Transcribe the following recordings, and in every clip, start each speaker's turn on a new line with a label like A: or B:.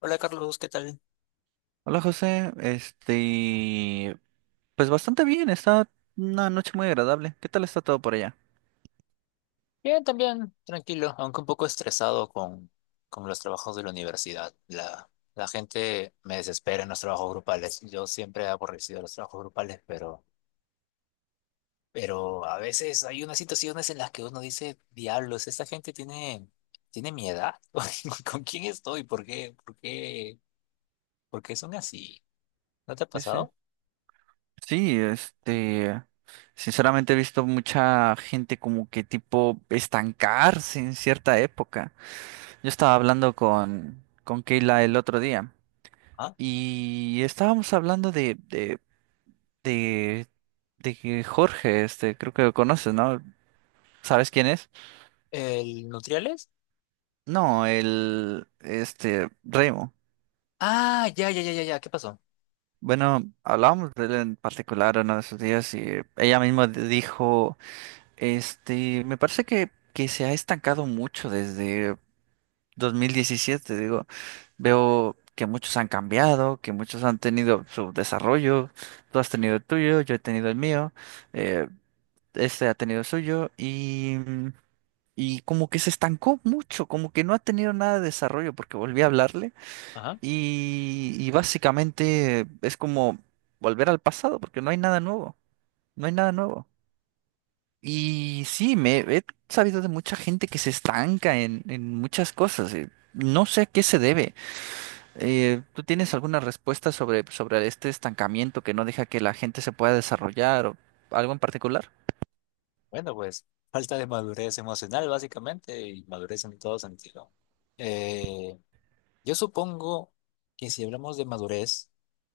A: Hola Carlos, ¿qué tal?
B: Hola José, pues bastante bien, está una noche muy agradable. ¿Qué tal está todo por allá?
A: Bien, también, tranquilo, aunque un poco estresado con los trabajos de la universidad. La gente me desespera en los trabajos grupales. Yo siempre he aborrecido los trabajos grupales, pero a veces hay unas situaciones en las que uno dice, diablos, esta gente tiene mi edad. ¿Con quién estoy? ¿Por qué? ¿Por qué? ¿Por qué son así? ¿No te ha
B: Sí, sí.
A: pasado?
B: Sí, sinceramente he visto mucha gente como que tipo estancarse en cierta época. Yo estaba hablando con Keila el otro día
A: ¿Ah?
B: y estábamos hablando de, de que Jorge, creo que lo conoces, ¿no? ¿Sabes quién es?
A: ¿El Nutriales?
B: No, el, Remo.
A: Ah, ya, ya, ya, ya, ya. ¿Qué pasó?
B: Bueno, hablábamos de él en particular uno de esos días y ella misma dijo, me parece que se ha estancado mucho desde 2017, digo, veo que muchos han cambiado, que muchos han tenido su desarrollo, tú has tenido el tuyo, yo he tenido el mío, eh, este ha tenido el suyo y como que se estancó mucho, como que no ha tenido nada de desarrollo porque volví a hablarle. Y básicamente es como volver al pasado, porque no hay nada nuevo, no hay nada nuevo. Y sí, me he sabido de mucha gente que se estanca en muchas cosas. No sé a qué se debe. ¿Tú tienes alguna respuesta sobre este estancamiento que no deja que la gente se pueda desarrollar o algo en particular?
A: Bueno, pues falta de madurez emocional básicamente y madurez en todo sentido. Eh, yo supongo que si hablamos de madurez,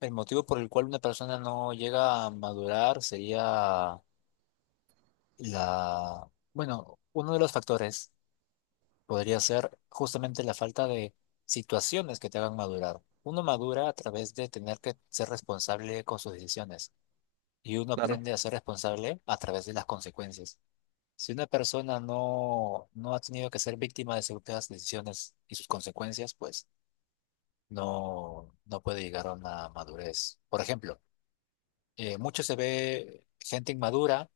A: el motivo por el cual una persona no llega a madurar sería bueno, uno de los factores podría ser justamente la falta de situaciones que te hagan madurar. Uno madura a través de tener que ser responsable con sus decisiones y uno
B: Claro,
A: aprende a ser responsable a través de las consecuencias. Si una persona no ha tenido que ser víctima de ciertas decisiones y sus consecuencias, pues no puede llegar a una madurez. Por ejemplo, mucho se ve gente inmadura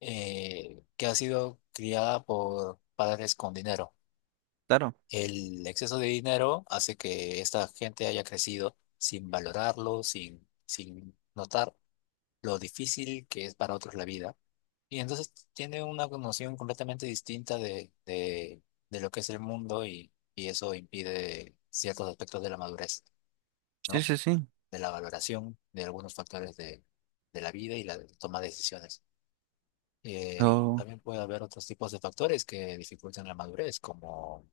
A: que ha sido criada por padres con dinero.
B: claro.
A: El exceso de dinero hace que esta gente haya crecido sin valorarlo, sin notar lo difícil que es para otros la vida. Y entonces tiene una noción completamente distinta de lo que es el mundo y eso impide ciertos aspectos de la madurez,
B: Sí,
A: ¿no?
B: sí, sí.
A: De la valoración de algunos factores de la vida y la toma de decisiones.
B: Oh.
A: También puede haber otros tipos de factores que dificultan la madurez,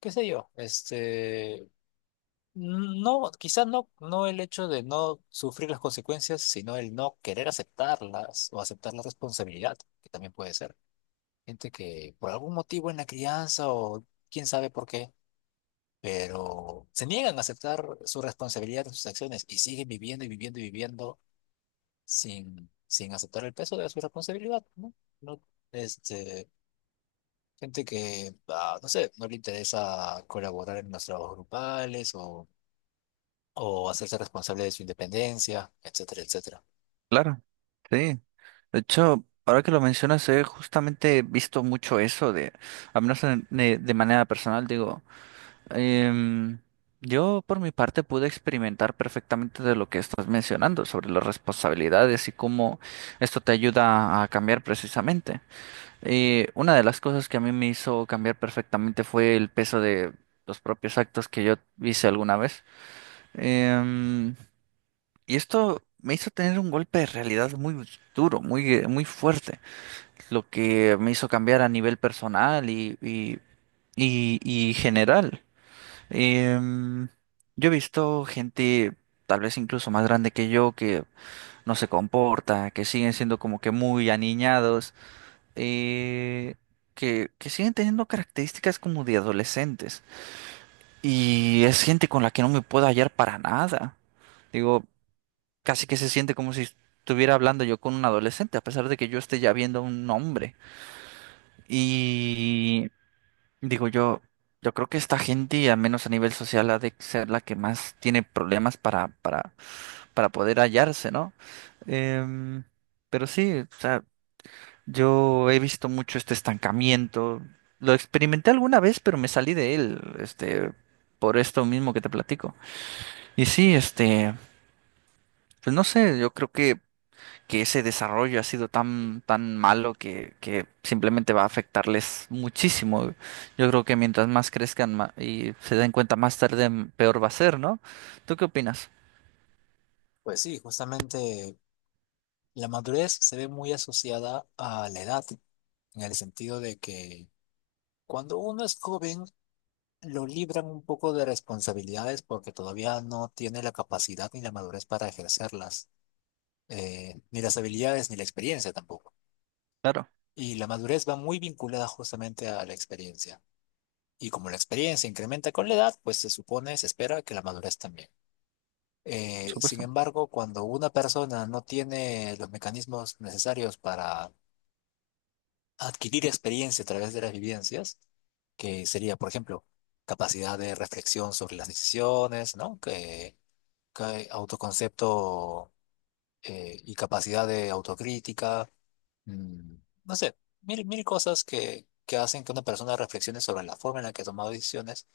A: qué sé yo, no, quizás no, no el hecho de no sufrir las consecuencias, sino el no querer aceptarlas o aceptar la responsabilidad, que también puede ser. Gente que por algún motivo en la crianza o quién sabe por qué, pero se niegan a aceptar su responsabilidad de sus acciones y siguen viviendo y viviendo y viviendo sin aceptar el peso de su responsabilidad, ¿no? No, este, gente que, no sé, no le interesa colaborar en los trabajos grupales o hacerse responsable de su independencia, etcétera, etcétera.
B: Claro, sí. De hecho, ahora que lo mencionas, he justamente visto mucho eso de, al menos de manera personal, digo, em, yo por mi parte pude experimentar perfectamente de lo que estás mencionando sobre las responsabilidades y cómo esto te ayuda a cambiar precisamente. Una de las cosas que a mí me hizo cambiar perfectamente fue el peso de los propios actos que yo hice alguna vez. Em, y esto me hizo tener un golpe de realidad muy duro, muy fuerte, lo que me hizo cambiar a nivel personal y general. Em, yo he visto gente, tal vez incluso más grande que yo, que no se comporta, que siguen siendo como que muy aniñados, eh, que siguen teniendo características como de adolescentes. Y es gente con la que no me puedo hallar para nada. Digo, casi que se siente como si estuviera hablando yo con un adolescente, a pesar de que yo esté ya viendo a un hombre. Y digo yo, yo creo que esta gente, al menos a nivel social, ha de ser la que más tiene problemas para poder hallarse, ¿no? Em, pero sí, o sea, yo he visto mucho este estancamiento. Lo experimenté alguna vez, pero me salí de él, por esto mismo que te platico. Y sí, pues no sé, yo creo que ese desarrollo ha sido tan malo que simplemente va a afectarles muchísimo. Yo creo que mientras más crezcan y se den cuenta más tarde, peor va a ser, ¿no? ¿Tú qué opinas?
A: Pues sí, justamente la madurez se ve muy asociada a la edad, en el sentido de que cuando uno es joven, lo libran un poco de responsabilidades porque todavía no tiene la capacidad ni la madurez para ejercerlas, ni las habilidades ni la experiencia tampoco.
B: Claro,
A: Y la madurez va muy vinculada justamente a la experiencia. Y como la experiencia incrementa con la edad, pues se supone, se espera que la madurez también.
B: por
A: Sin
B: supuesto.
A: embargo, cuando una persona no tiene los mecanismos necesarios para adquirir experiencia a través de las vivencias, que sería, por ejemplo, capacidad de reflexión sobre las decisiones, ¿no? Que autoconcepto y capacidad de autocrítica, mm, no sé, mil cosas que hacen que una persona reflexione sobre la forma en la que ha tomado decisiones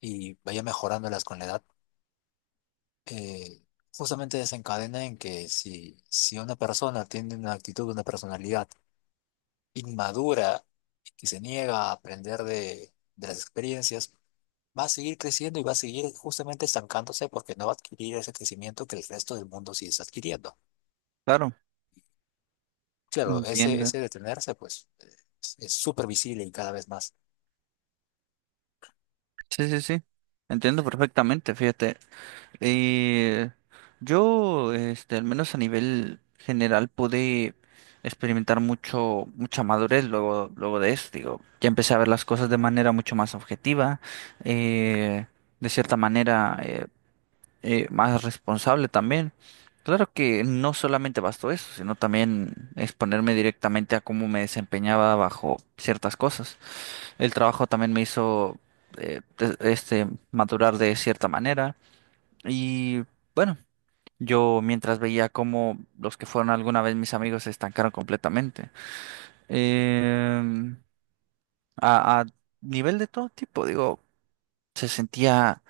A: y vaya mejorándolas con la edad. eh, Justamente desencadena en que si una persona tiene una actitud, una personalidad, inmadura que se niega a aprender de las experiencias, va a seguir creciendo y va a seguir justamente estancándose porque no va a adquirir ese crecimiento que el resto del mundo sí está adquiriendo.
B: Claro,
A: Claro,
B: entiendo.
A: ese detenerse, pues, es súper visible y cada vez más.
B: Sí, sí, sí. Entiendo perfectamente, fíjate. Eh, yo, al menos a nivel general, pude experimentar mucha madurez luego, luego de esto. Digo, ya empecé a ver las cosas de manera mucho más objetiva, eh, de cierta manera, más responsable también. Claro que no solamente bastó eso, sino también exponerme directamente a cómo me desempeñaba bajo ciertas cosas. El trabajo también me hizo, madurar de cierta manera y bueno. Yo mientras veía cómo los que fueron alguna vez mis amigos se estancaron completamente. Em, a nivel de todo tipo, digo, se sentía,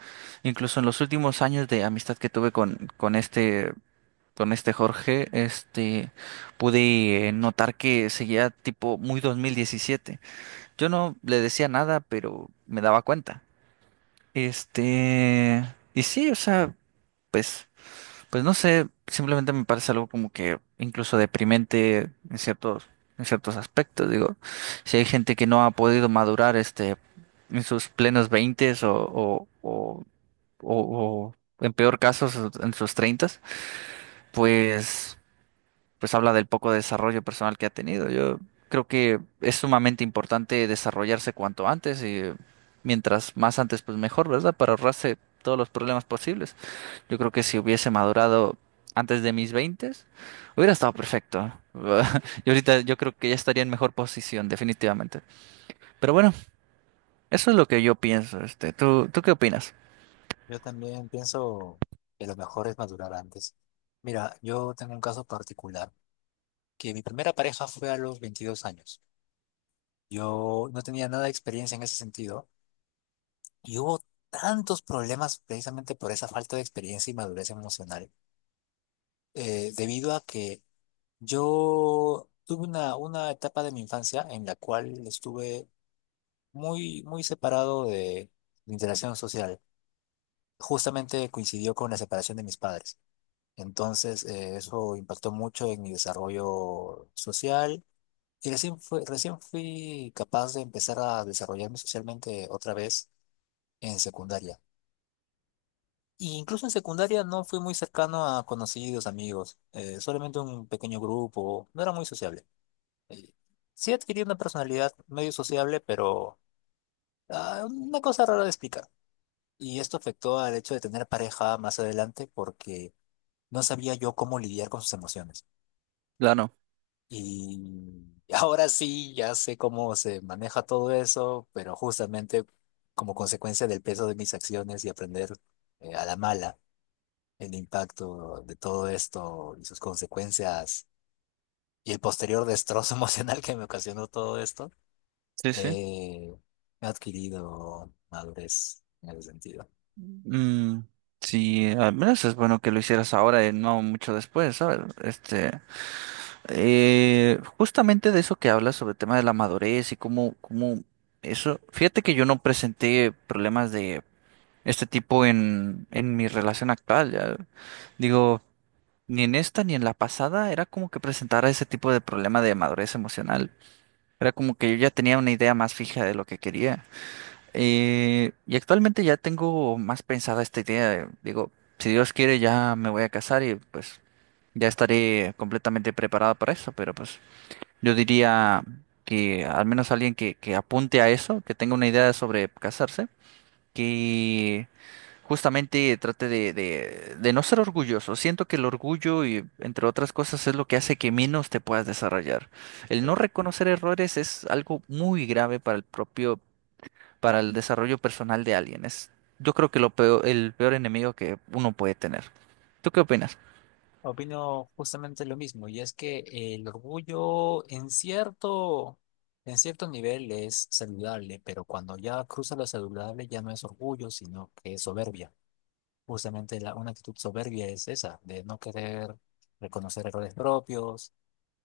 B: incluso en los últimos años de amistad que tuve con este Jorge, pude notar que seguía tipo muy 2017. Yo no le decía nada, pero me daba cuenta. Este, y sí, o sea, pues. Pues no sé, simplemente me parece algo como que incluso deprimente en ciertos aspectos. Digo, si hay gente que no ha podido madurar en sus plenos veintes o- o, en peor caso en sus treintas, pues, pues habla del poco desarrollo personal que ha tenido. Yo creo que es sumamente importante desarrollarse cuanto antes y mientras más antes, pues mejor, ¿verdad? Para ahorrarse todos los problemas posibles. Yo creo que si hubiese madurado antes de mis 20, hubiera estado perfecto. Y ahorita yo creo que ya estaría en mejor posición, definitivamente. Pero bueno, eso es lo que yo pienso. ¿Tú qué opinas?
A: Yo también pienso que lo mejor es madurar antes. Mira, yo tengo un caso particular, que mi primera pareja fue a los 22 años. Yo no tenía nada de experiencia en ese sentido. Y hubo tantos problemas precisamente por esa falta de experiencia y madurez emocional, debido a que yo tuve una etapa de mi infancia en la cual estuve muy separado de la interacción social. Justamente coincidió con la separación de mis padres. Entonces, eso impactó mucho en mi desarrollo social. Y recién fui capaz de empezar a desarrollarme socialmente otra vez en secundaria. Y incluso en secundaria no fui muy cercano a conocidos, amigos, solamente un pequeño grupo, no era muy sociable. Eh, sí adquirí una personalidad medio sociable, pero ah, una cosa rara de explicar. Y esto afectó al hecho de tener pareja más adelante porque no sabía yo cómo lidiar con sus emociones.
B: Claro.
A: Y ahora sí, ya sé cómo se maneja todo eso, pero justamente como consecuencia del peso de mis acciones y aprender a la mala. El impacto de todo esto y sus consecuencias y el posterior destrozo emocional que me ocasionó todo esto,
B: Sí, sí.
A: eh, he adquirido madurez en ese sentido.
B: Mm, sí, al menos es bueno que lo hicieras ahora y no mucho después, ¿sabes? Justamente de eso que hablas sobre el tema de la madurez y cómo eso. Fíjate que yo no presenté problemas de este tipo en mi relación actual. Ya. Digo, ni en esta ni en la pasada era como que presentara ese tipo de problema de madurez emocional. Era como que yo ya tenía una idea más fija de lo que quería. Y actualmente ya tengo más pensada esta idea. Digo, si Dios quiere ya me voy a casar y pues ya estaré completamente preparado para eso. Pero pues yo diría que al menos alguien que apunte a eso, que tenga una idea sobre casarse, que justamente trate de no ser orgulloso. Siento que el orgullo y entre otras cosas es lo que hace que menos te puedas desarrollar. El
A: Eh,
B: no reconocer errores es algo muy grave para el desarrollo personal de alguien. Yo creo que lo peor, el peor enemigo que uno puede tener. ¿Tú qué opinas?
A: Opino justamente lo mismo, y es que el orgullo en cierto nivel es saludable, pero cuando ya cruza lo saludable ya no es orgullo, sino que es soberbia. Justamente una actitud soberbia es esa, de no querer reconocer errores propios,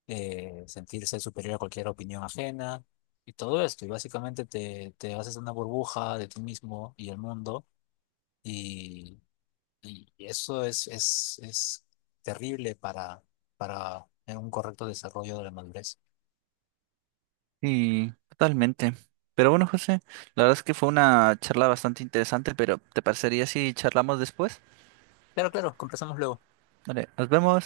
A: sentirse superior a cualquier opinión ajena y todo esto. Y básicamente te haces una burbuja de ti mismo y el mundo y, y es terrible para un correcto desarrollo de la madurez.
B: Sí, totalmente. Pero bueno, José, la verdad es que fue una charla bastante interesante, pero ¿te parecería si charlamos después?
A: Pero claro, conversamos luego.
B: Vale, nos vemos.